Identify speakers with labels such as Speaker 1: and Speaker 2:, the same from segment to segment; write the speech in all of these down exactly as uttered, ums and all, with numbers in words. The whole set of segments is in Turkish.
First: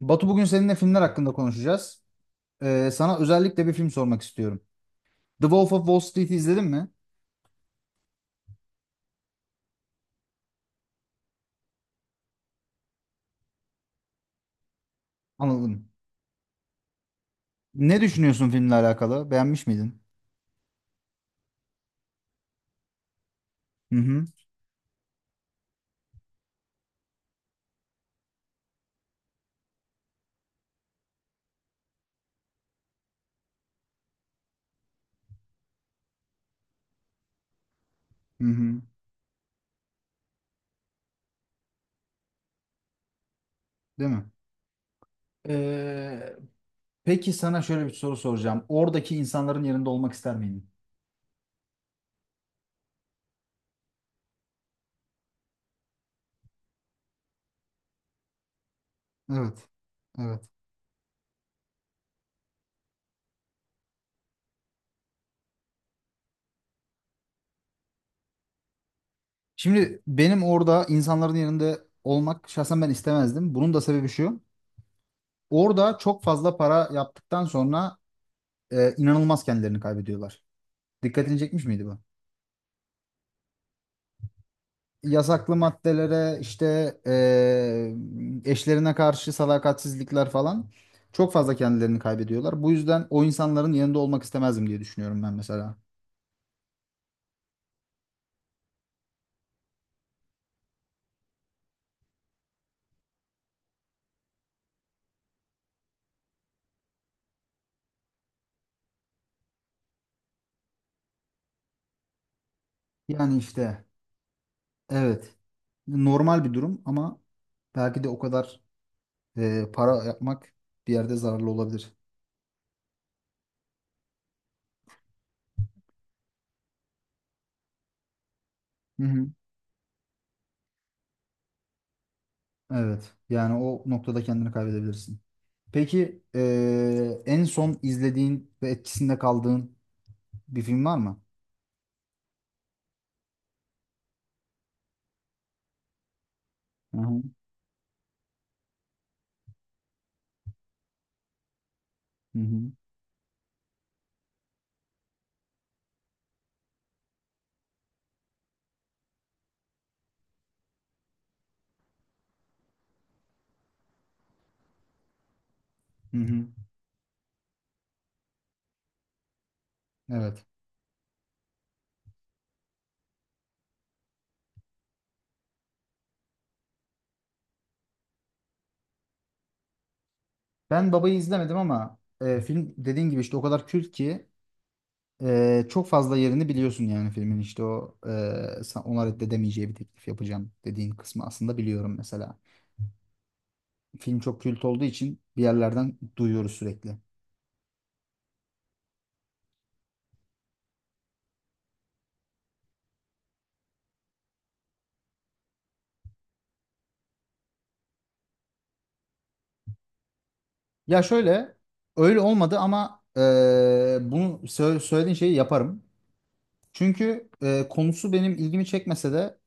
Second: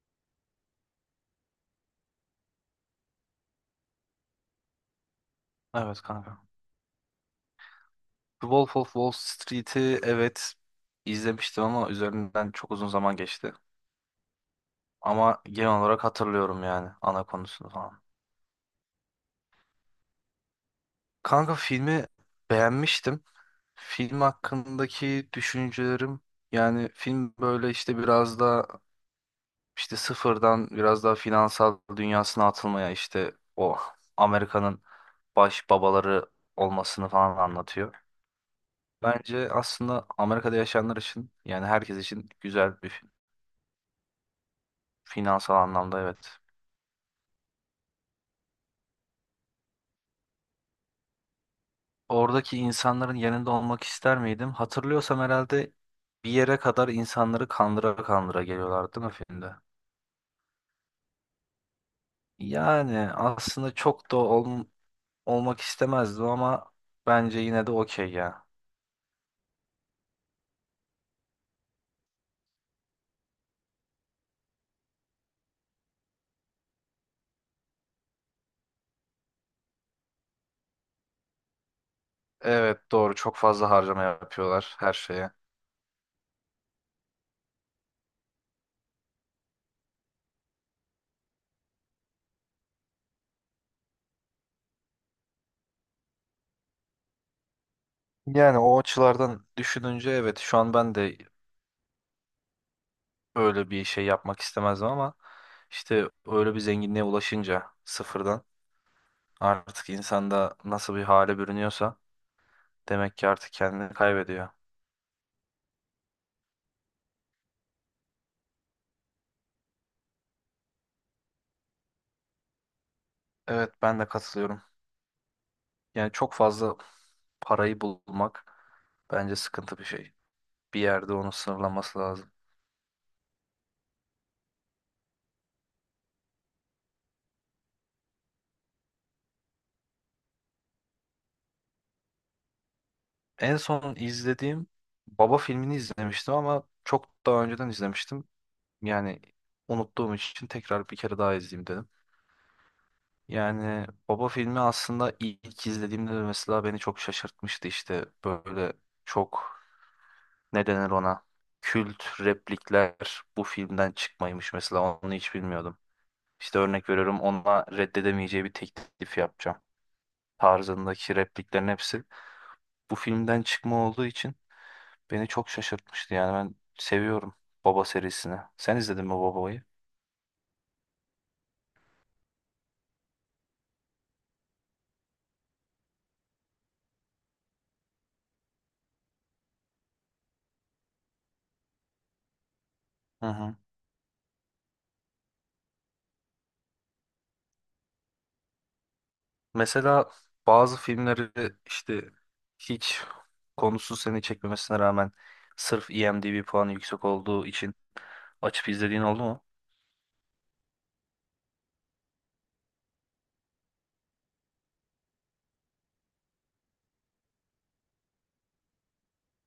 Speaker 1: Batu, bugün seninle filmler hakkında konuşacağız. Ee, sana özellikle bir film sormak istiyorum. The Wolf of Wall
Speaker 2: Evet
Speaker 1: Street'i
Speaker 2: kanka.
Speaker 1: izledin mi?
Speaker 2: The Wolf of Wall Street'i evet izlemiştim ama üzerinden çok uzun zaman geçti. Ama genel
Speaker 1: Anladım.
Speaker 2: olarak hatırlıyorum yani ana konusunu
Speaker 1: Ne
Speaker 2: falan.
Speaker 1: düşünüyorsun filmle alakalı? Beğenmiş miydin?
Speaker 2: Kanka filmi beğenmiştim.
Speaker 1: Hı
Speaker 2: Film
Speaker 1: hı.
Speaker 2: hakkındaki düşüncelerim yani film böyle işte biraz da işte sıfırdan biraz daha finansal dünyasına atılmaya işte o Amerika'nın baş babaları olmasını falan anlatıyor.
Speaker 1: Hı hı.
Speaker 2: Bence aslında Amerika'da yaşayanlar için yani herkes için güzel bir film.
Speaker 1: Değil mi?
Speaker 2: Finansal anlamda
Speaker 1: Ee,
Speaker 2: evet.
Speaker 1: peki sana şöyle bir soru soracağım. Oradaki insanların yerinde olmak ister miydin?
Speaker 2: Oradaki insanların yanında olmak ister miydim? Hatırlıyorsam herhalde bir yere kadar insanları kandıra kandıra geliyorlardı değil mi filmde?
Speaker 1: Evet. Evet.
Speaker 2: Yani aslında çok da ol- olmak istemezdim ama bence yine de okey ya.
Speaker 1: Şimdi benim orada insanların yerinde olmak şahsen ben istemezdim. Bunun da sebebi şu. Orada çok fazla para yaptıktan sonra e, inanılmaz kendilerini kaybediyorlar. Dikkatini çekmiş miydi bu?
Speaker 2: Evet doğru çok fazla harcama yapıyorlar her şeye.
Speaker 1: Yasaklı maddelere işte eee, eşlerine karşı sadakatsizlikler falan çok fazla kendilerini kaybediyorlar. Bu yüzden o insanların yanında olmak istemezdim diye düşünüyorum ben mesela.
Speaker 2: Yani o açılardan düşününce evet şu an ben de öyle bir şey yapmak istemezdim ama işte öyle bir zenginliğe ulaşınca sıfırdan artık insanda nasıl bir hale bürünüyorsa, demek ki
Speaker 1: Yani
Speaker 2: artık
Speaker 1: işte
Speaker 2: kendini kaybediyor.
Speaker 1: evet, normal bir durum ama belki de o kadar eee, para yapmak bir yerde zararlı olabilir.
Speaker 2: Evet ben de katılıyorum. Yani çok fazla parayı bulmak
Speaker 1: Hı hı.
Speaker 2: bence sıkıntı bir şey. Bir yerde onu sınırlaması lazım.
Speaker 1: Evet, yani o noktada kendini kaybedebilirsin. Peki eee, en son izlediğin ve etkisinde kaldığın bir film var mı?
Speaker 2: En son izlediğim Baba filmini izlemiştim ama
Speaker 1: Hı
Speaker 2: çok
Speaker 1: hı.
Speaker 2: daha önceden izlemiştim. Yani unuttuğum için tekrar bir kere daha izleyeyim dedim.
Speaker 1: Hı hı.
Speaker 2: Yani Baba filmi aslında ilk izlediğimde de mesela beni çok şaşırtmıştı işte böyle çok ne denir ona kült replikler bu filmden çıkmaymış mesela onu hiç bilmiyordum.
Speaker 1: Hı hı.
Speaker 2: İşte örnek veriyorum, ona reddedemeyeceği bir teklif yapacağım
Speaker 1: Evet.
Speaker 2: tarzındaki repliklerin hepsi bu filmden çıkma olduğu için beni çok şaşırtmıştı. Yani ben seviyorum Baba serisini. Sen izledin mi Baba'yı?
Speaker 1: Ben Baba'yı izlemedim ama e, film dediğin gibi işte o kadar kült ki e, çok fazla yerini biliyorsun, yani filmin işte o e, sa- ona reddedemeyeceği bir teklif yapacağım dediğin kısmı aslında biliyorum mesela.
Speaker 2: Hı hı.
Speaker 1: Film çok kült olduğu için bir yerlerden duyuyoruz sürekli.
Speaker 2: Mesela bazı filmleri işte hiç konusu seni çekmemesine rağmen sırf IMDb puanı yüksek olduğu için açıp izlediğin oldu mu?
Speaker 1: Ya şöyle, öyle olmadı ama e, bunu sö- söylediğin şeyi yaparım. Çünkü e, konusu benim ilgimi çekmese de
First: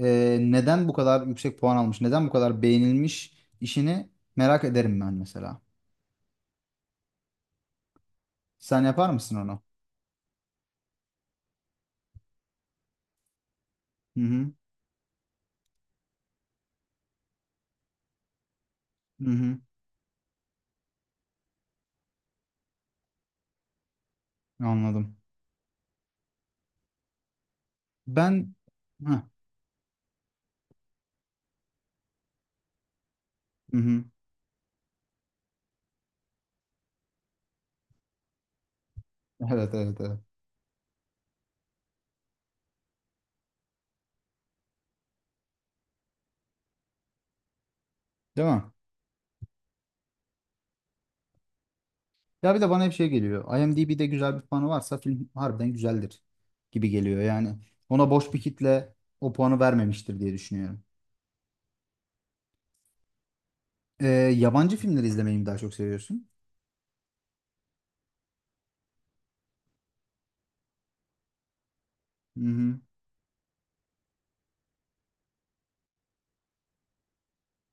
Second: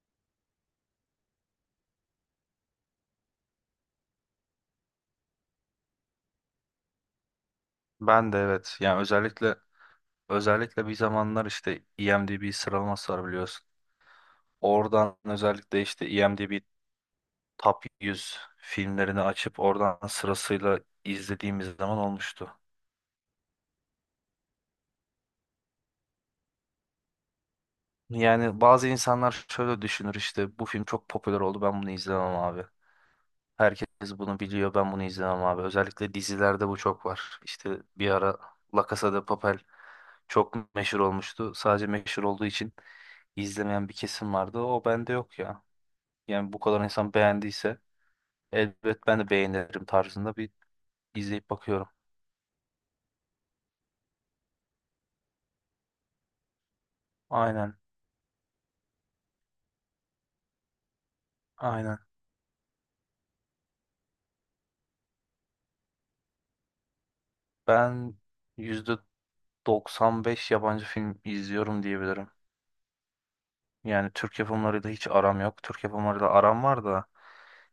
Speaker 1: e, neden bu kadar yüksek puan almış, neden bu kadar beğenilmiş işini merak ederim ben mesela.
Speaker 2: Ben de evet.
Speaker 1: Sen
Speaker 2: Yani
Speaker 1: yapar mısın
Speaker 2: özellikle
Speaker 1: onu?
Speaker 2: özellikle bir zamanlar işte IMDb sıralaması var biliyorsun.
Speaker 1: Hı hı.
Speaker 2: Oradan özellikle işte IMDb Top yüz filmlerini
Speaker 1: Hı hı.
Speaker 2: açıp oradan sırasıyla izlediğimiz zaman olmuştu.
Speaker 1: Anladım. Ben
Speaker 2: Yani bazı
Speaker 1: ha.
Speaker 2: insanlar şöyle düşünür, işte bu film çok popüler oldu, ben bunu izlemem abi.
Speaker 1: Hı
Speaker 2: Herkes
Speaker 1: hı.
Speaker 2: bunu biliyor, ben bunu izlemem abi. Özellikle dizilerde bu çok var. İşte bir ara La Casa de Papel
Speaker 1: Evet, evet, evet.
Speaker 2: çok meşhur olmuştu. Sadece meşhur olduğu için izlemeyen bir kesim vardı. O bende yok ya. Yani bu kadar insan beğendiyse
Speaker 1: Değil mi?
Speaker 2: elbet ben de beğenirim tarzında bir izleyip bakıyorum.
Speaker 1: Ya bir de bana hep şey geliyor. IMDb'de güzel bir puanı varsa film harbiden güzeldir gibi geliyor. Yani
Speaker 2: Aynen,
Speaker 1: ona boş bir kitle o puanı vermemiştir diye düşünüyorum.
Speaker 2: aynen.
Speaker 1: Ee, Yabancı filmleri izlemeyi mi daha çok seviyorsun?
Speaker 2: Ben yüzde doksan beş yabancı film izliyorum diyebilirim.
Speaker 1: Hı hı.
Speaker 2: Yani Türk yapımlarıyla hiç aram yok. Türk yapımlarıyla aram var da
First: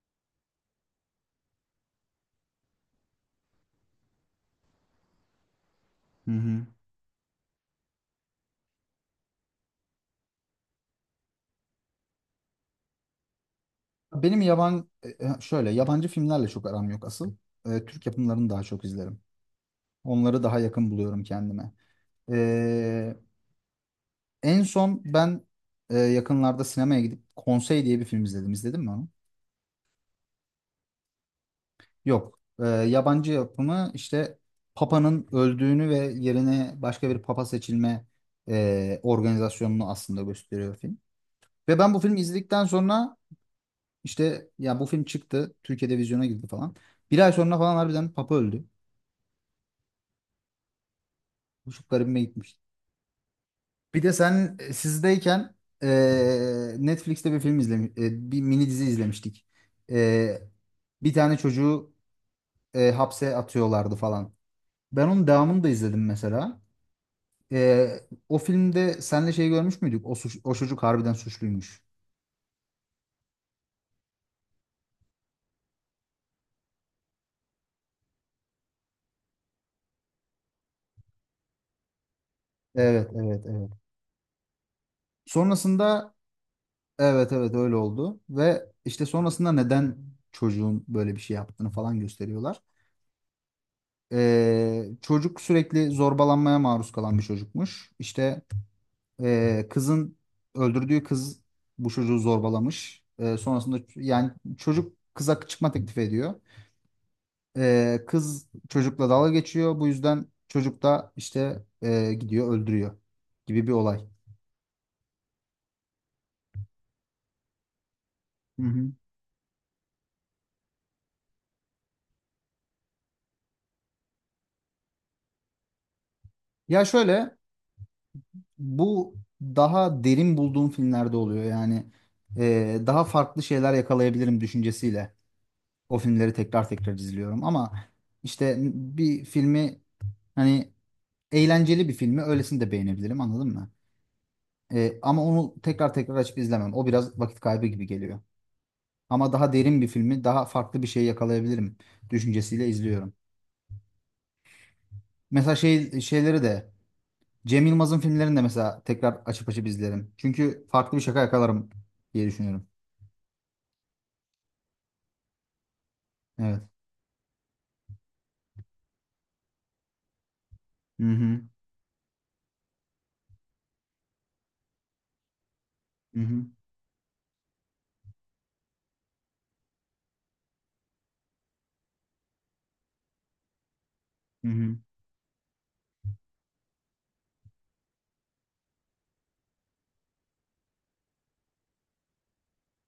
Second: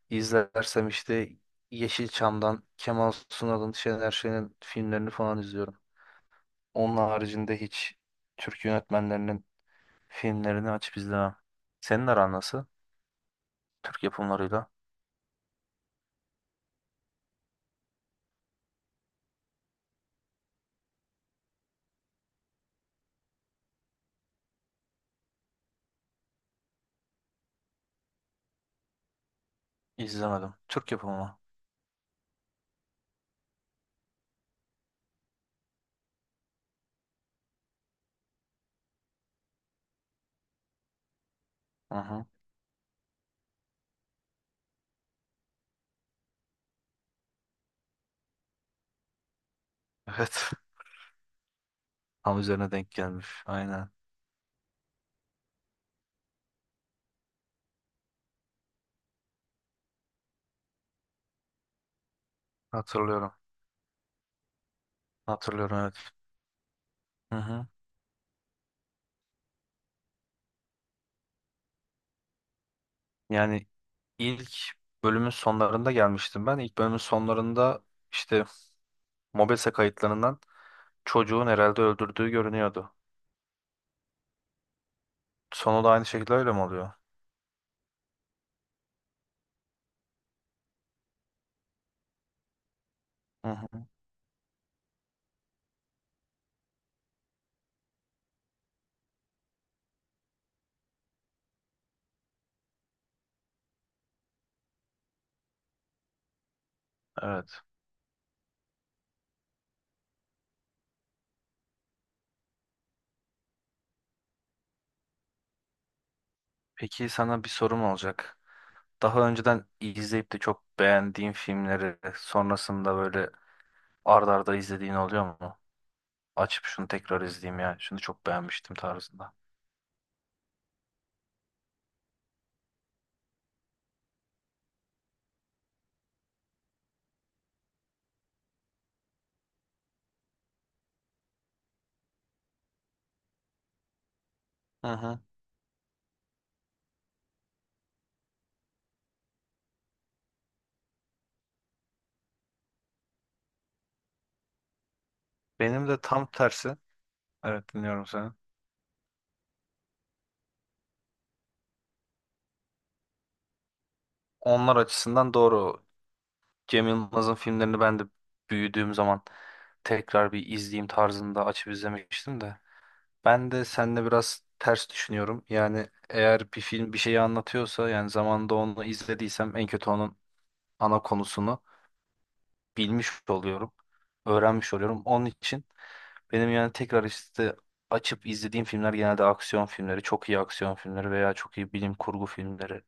Speaker 2: izlersem işte Yeşilçam'dan Kemal Sunal'ın, Şener Şen'in filmlerini falan izliyorum.
Speaker 1: Hı hı.
Speaker 2: Onun haricinde hiç Türk yönetmenlerinin filmlerini açıp izlemem. Senin aran nasıl Türk
Speaker 1: Benim
Speaker 2: yapımlarıyla?
Speaker 1: yaban e, e, Şöyle, yabancı filmlerle çok aram yok asıl. E, Türk yapımlarını daha çok izlerim. Onları daha yakın buluyorum kendime. Ee, En son ben e, yakınlarda sinemaya gidip Konsey diye bir film izledim. İzledin mi onu?
Speaker 2: İzlemedim. Türk yapımı mı?
Speaker 1: Yok. E, yabancı yapımı işte. Papa'nın öldüğünü ve yerine başka bir Papa seçilme e, organizasyonunu aslında gösteriyor film. Ve ben
Speaker 2: Hı
Speaker 1: bu filmi
Speaker 2: hı.
Speaker 1: izledikten sonra işte, ya bu film çıktı. Türkiye'de vizyona girdi falan. Bir ay sonra falan harbiden Papa öldü.
Speaker 2: Evet.
Speaker 1: Bu çok garibime
Speaker 2: Tam
Speaker 1: gitmişti.
Speaker 2: üzerine denk gelmiş. Aynen.
Speaker 1: Bir de sen e, sizdeyken e, Netflix'te bir film izlemiş, e, bir mini dizi izlemiştik. E, Bir tane çocuğu e,
Speaker 2: Hatırlıyorum.
Speaker 1: hapse atıyorlardı falan. Ben onun devamını da
Speaker 2: Hatırlıyorum evet.
Speaker 1: izledim mesela.
Speaker 2: Hı hı.
Speaker 1: E, O filmde senle şey görmüş müydük? O, suç, o çocuk harbiden suçluymuş.
Speaker 2: Yani ilk bölümün sonlarında gelmiştim ben. İlk bölümün sonlarında işte Mobese kayıtlarından çocuğun herhalde öldürdüğü görünüyordu.
Speaker 1: Evet, evet, evet.
Speaker 2: Sonu da aynı
Speaker 1: Sonrasında
Speaker 2: şekilde öyle mi oluyor?
Speaker 1: evet, evet öyle oldu ve işte sonrasında neden çocuğun böyle bir şey yaptığını falan gösteriyorlar.
Speaker 2: Hı hı.
Speaker 1: E, çocuk sürekli zorbalanmaya maruz kalan bir çocukmuş. İşte, Ee, kızın öldürdüğü kız bu çocuğu zorbalamış. Ee, sonrasında ç- yani çocuk kıza çıkma teklif ediyor.
Speaker 2: Evet.
Speaker 1: Ee, kız çocukla dalga geçiyor. Bu yüzden çocuk da işte e, gidiyor öldürüyor gibi bir olay.
Speaker 2: Peki sana bir sorum olacak.
Speaker 1: Hı hı.
Speaker 2: Daha önceden izleyip de çok beğendiğin filmleri sonrasında böyle ard arda izlediğin oluyor mu? Açıp
Speaker 1: Ya
Speaker 2: şunu tekrar
Speaker 1: şöyle,
Speaker 2: izleyeyim ya, şunu çok beğenmiştim
Speaker 1: bu
Speaker 2: tarzında.
Speaker 1: daha derin bulduğum filmlerde oluyor. Yani e, daha farklı şeyler yakalayabilirim düşüncesiyle o filmleri tekrar tekrar izliyorum. Ama işte bir filmi, hani eğlenceli bir filmi. Öylesini de beğenebilirim, anladın mı?
Speaker 2: Hı
Speaker 1: Ee,
Speaker 2: hı.
Speaker 1: ama onu tekrar tekrar açıp izlemem. O biraz vakit kaybı gibi geliyor. Ama daha derin bir filmi, daha farklı bir şey yakalayabilirim düşüncesiyle izliyorum. Mesela
Speaker 2: Benim
Speaker 1: şey
Speaker 2: de tam
Speaker 1: şeyleri de
Speaker 2: tersi.
Speaker 1: Cem
Speaker 2: Evet
Speaker 1: Yılmaz'ın
Speaker 2: dinliyorum seni.
Speaker 1: filmlerini de mesela tekrar açıp açıp izlerim. Çünkü farklı bir şaka yakalarım diye düşünüyorum.
Speaker 2: Onlar açısından doğru.
Speaker 1: Evet.
Speaker 2: Cem Yılmaz'ın filmlerini ben de büyüdüğüm zaman tekrar bir izleyeyim
Speaker 1: Hı hı.
Speaker 2: tarzında açıp izlemiştim de. Ben de seninle biraz ters düşünüyorum. Yani
Speaker 1: Hı hı.
Speaker 2: eğer bir film bir şeyi anlatıyorsa, yani zamanında onu izlediysem, en kötü onun ana konusunu bilmiş oluyorum.
Speaker 1: Hı
Speaker 2: Öğrenmiş
Speaker 1: hı.
Speaker 2: oluyorum. Onun için benim yani tekrar işte açıp izlediğim filmler genelde aksiyon filmleri, çok iyi aksiyon filmleri veya çok iyi bilim kurgu filmleri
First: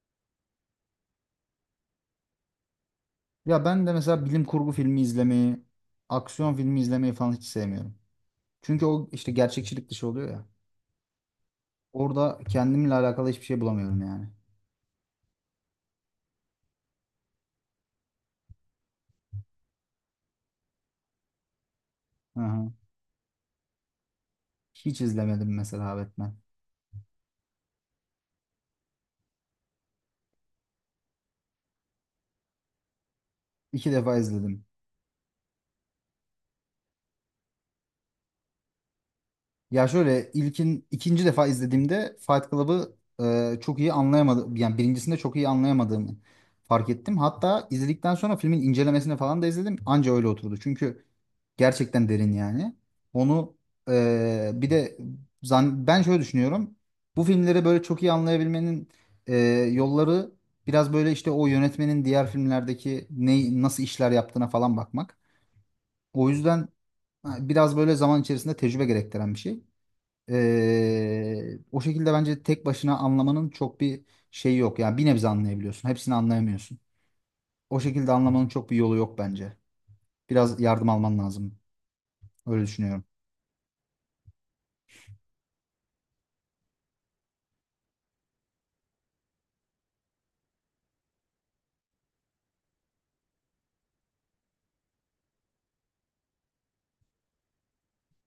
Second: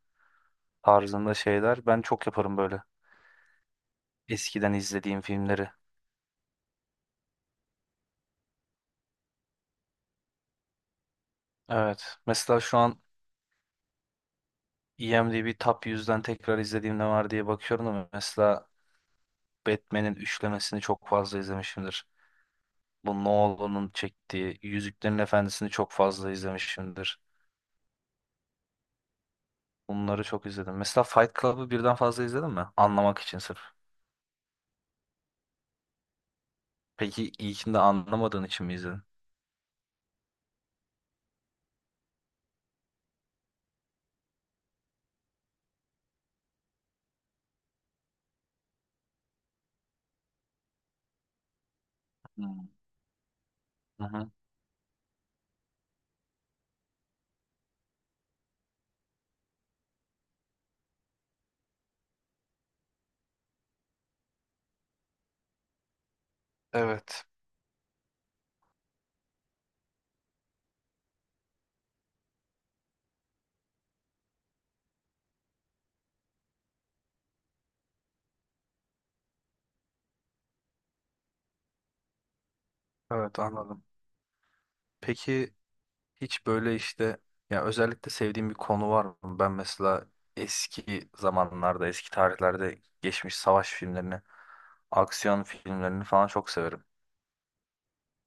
Speaker 2: tarzında şeyler. Ben çok yaparım böyle
Speaker 1: Ya ben de mesela bilim kurgu
Speaker 2: eskiden
Speaker 1: filmi
Speaker 2: izlediğim
Speaker 1: izlemeyi,
Speaker 2: filmleri.
Speaker 1: aksiyon filmi izlemeyi falan hiç sevmiyorum. Çünkü o işte gerçekçilik dışı oluyor ya.
Speaker 2: Evet.
Speaker 1: Orada
Speaker 2: Mesela şu
Speaker 1: kendimle
Speaker 2: an
Speaker 1: alakalı hiçbir şey bulamıyorum yani.
Speaker 2: IMDb Top yüzden tekrar izlediğim ne var diye bakıyorum ama mesela Batman'in üçlemesini çok fazla izlemişimdir.
Speaker 1: Hı hı.
Speaker 2: Bu Nolan'ın çektiği
Speaker 1: Hiç
Speaker 2: Yüzüklerin
Speaker 1: izlemedim
Speaker 2: Efendisi'ni çok
Speaker 1: mesela
Speaker 2: fazla
Speaker 1: Batman.
Speaker 2: izlemişimdir. Bunları çok izledim. Mesela Fight Club'ı birden fazla izledin mi? Anlamak için sırf.
Speaker 1: İki defa izledim.
Speaker 2: Peki ilkini de anlamadığın için mi izledin?
Speaker 1: Ya şöyle, ilkin ikinci defa izlediğimde Fight Club'ı e, çok iyi anlayamadım. Yani birincisinde çok iyi anlayamadığımı fark ettim. Hatta izledikten sonra filmin incelemesini falan da izledim. Anca öyle oturdu. Çünkü gerçekten derin
Speaker 2: Hmm.
Speaker 1: yani. Onu
Speaker 2: Hı hı.
Speaker 1: e, bir de zan- ben şöyle düşünüyorum. Bu filmleri böyle çok iyi anlayabilmenin e, yolları biraz böyle işte o yönetmenin diğer filmlerdeki ne, nasıl işler yaptığına falan bakmak. O yüzden,
Speaker 2: Evet.
Speaker 1: ha, biraz böyle zaman içerisinde tecrübe gerektiren bir şey. Ee, o şekilde bence tek başına anlamanın çok bir şeyi yok. Yani bir nebze anlayabiliyorsun. Hepsini anlayamıyorsun. O şekilde anlamanın çok bir yolu yok bence. Biraz yardım alman lazım. Öyle düşünüyorum.
Speaker 2: Evet anladım. Peki hiç böyle işte ya özellikle sevdiğim bir konu var mı? Ben mesela eski zamanlarda, eski tarihlerde geçmiş savaş filmlerini, aksiyon filmlerini falan çok severim.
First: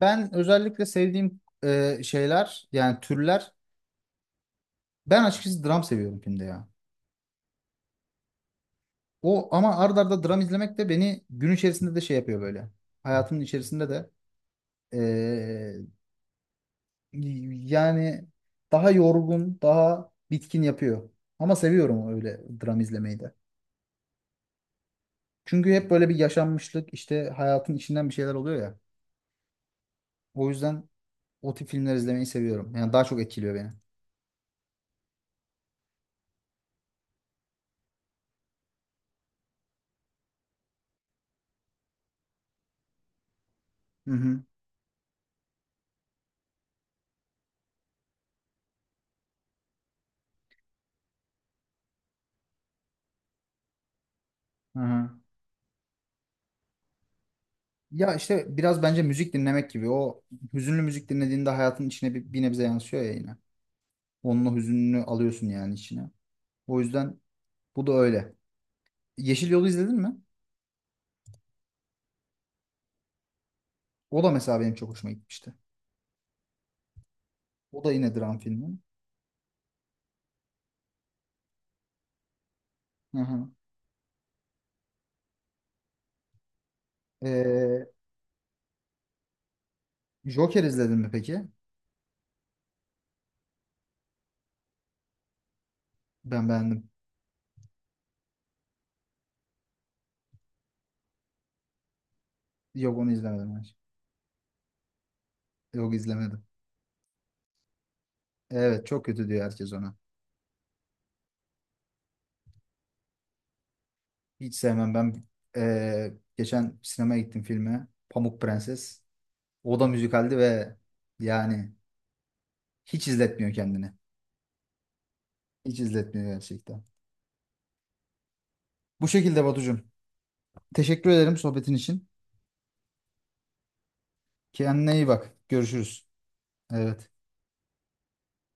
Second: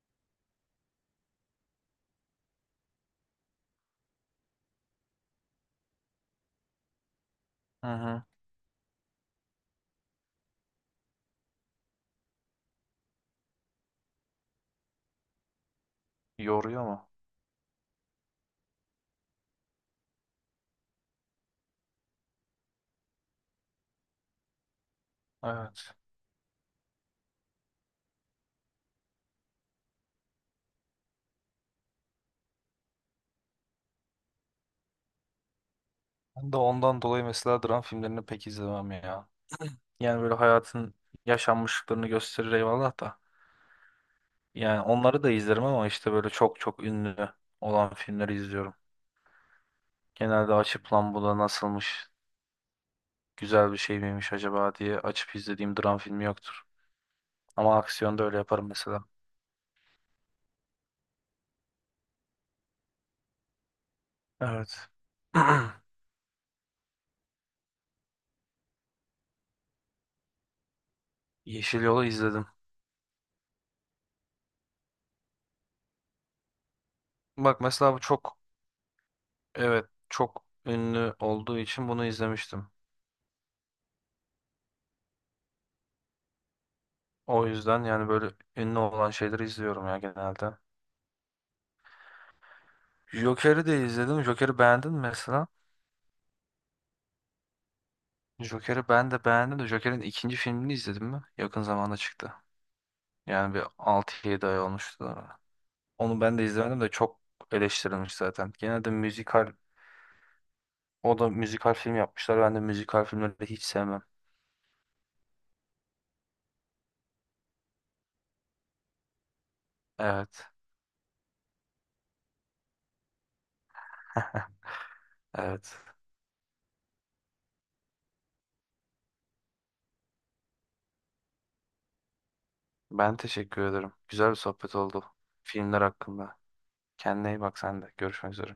Speaker 1: Ben özellikle sevdiğim e, şeyler, yani türler. Ben açıkçası dram seviyorum filmde ya.
Speaker 2: Hı hı.
Speaker 1: O ama ard arda dram izlemek de beni gün içerisinde de şey yapıyor böyle. Hayatımın içerisinde de e,
Speaker 2: Yoruyor mu?
Speaker 1: yani daha yorgun, daha bitkin yapıyor. Ama seviyorum öyle dram izlemeyi de. Çünkü hep
Speaker 2: Evet.
Speaker 1: böyle bir yaşanmışlık, işte hayatın içinden bir şeyler oluyor ya. O yüzden o tip filmler izlemeyi seviyorum. Yani daha çok etkiliyor beni.
Speaker 2: Ben de ondan dolayı mesela dram filmlerini pek izlemem ya. Yani böyle hayatın yaşanmışlıklarını gösterir eyvallah da.
Speaker 1: Hı hı.
Speaker 2: Yani onları da izlerim ama işte böyle çok çok ünlü olan filmleri izliyorum. Genelde açıp lan bu da nasılmış, güzel bir şey miymiş acaba
Speaker 1: Hı
Speaker 2: diye
Speaker 1: hı.
Speaker 2: açıp izlediğim dram filmi yoktur. Ama
Speaker 1: Ya
Speaker 2: aksiyonda öyle
Speaker 1: işte
Speaker 2: yaparım
Speaker 1: biraz bence
Speaker 2: mesela.
Speaker 1: müzik dinlemek gibi. O hüzünlü müzik dinlediğinde hayatın içine bir, bir nebze yansıyor ya yine. Onun o
Speaker 2: Evet.
Speaker 1: hüzününü alıyorsun yani içine. O yüzden bu da öyle. Yeşil Yol'u izledin mi?
Speaker 2: Yeşil Yol'u izledim.
Speaker 1: O da mesela benim çok hoşuma gitmişti.
Speaker 2: Bak
Speaker 1: O da
Speaker 2: mesela bu
Speaker 1: yine
Speaker 2: çok
Speaker 1: dram filmi.
Speaker 2: evet çok ünlü olduğu için bunu izlemiştim.
Speaker 1: Hı hı.
Speaker 2: O yüzden
Speaker 1: Ee,
Speaker 2: yani böyle ünlü olan şeyleri izliyorum ya genelde.
Speaker 1: Joker izledin mi peki?
Speaker 2: Joker'i de izledim. Joker'i beğendin mi mesela?
Speaker 1: Ben beğendim.
Speaker 2: Joker'i ben de beğendim de Joker'in ikinci filmini izledim mi? Yakın zamanda çıktı.
Speaker 1: Yok, onu izlemedim.
Speaker 2: Yani bir
Speaker 1: Hayır.
Speaker 2: altı yedi ay olmuştu da.
Speaker 1: Yok,
Speaker 2: Onu ben
Speaker 1: izlemedim.
Speaker 2: de izlemedim de çok eleştirilmiş zaten.
Speaker 1: Evet,
Speaker 2: Genelde
Speaker 1: çok kötü diyor
Speaker 2: müzikal,
Speaker 1: herkes ona.
Speaker 2: o da müzikal film yapmışlar. Ben de müzikal filmleri hiç sevmem.
Speaker 1: Hiç sevmem. Ben ee, Geçen sinemaya gittim filme. Pamuk Prenses. O da müzikaldi
Speaker 2: Evet.
Speaker 1: ve yani hiç izletmiyor kendini. Hiç
Speaker 2: Evet.
Speaker 1: izletmiyor gerçekten. Bu şekilde Batucuğum. Teşekkür ederim sohbetin için.
Speaker 2: Ben teşekkür ederim. Güzel bir sohbet
Speaker 1: Kendine
Speaker 2: oldu.
Speaker 1: iyi bak.
Speaker 2: Filmler
Speaker 1: Görüşürüz.
Speaker 2: hakkında.
Speaker 1: Evet.
Speaker 2: Kendine iyi bak sen de. Görüşmek üzere.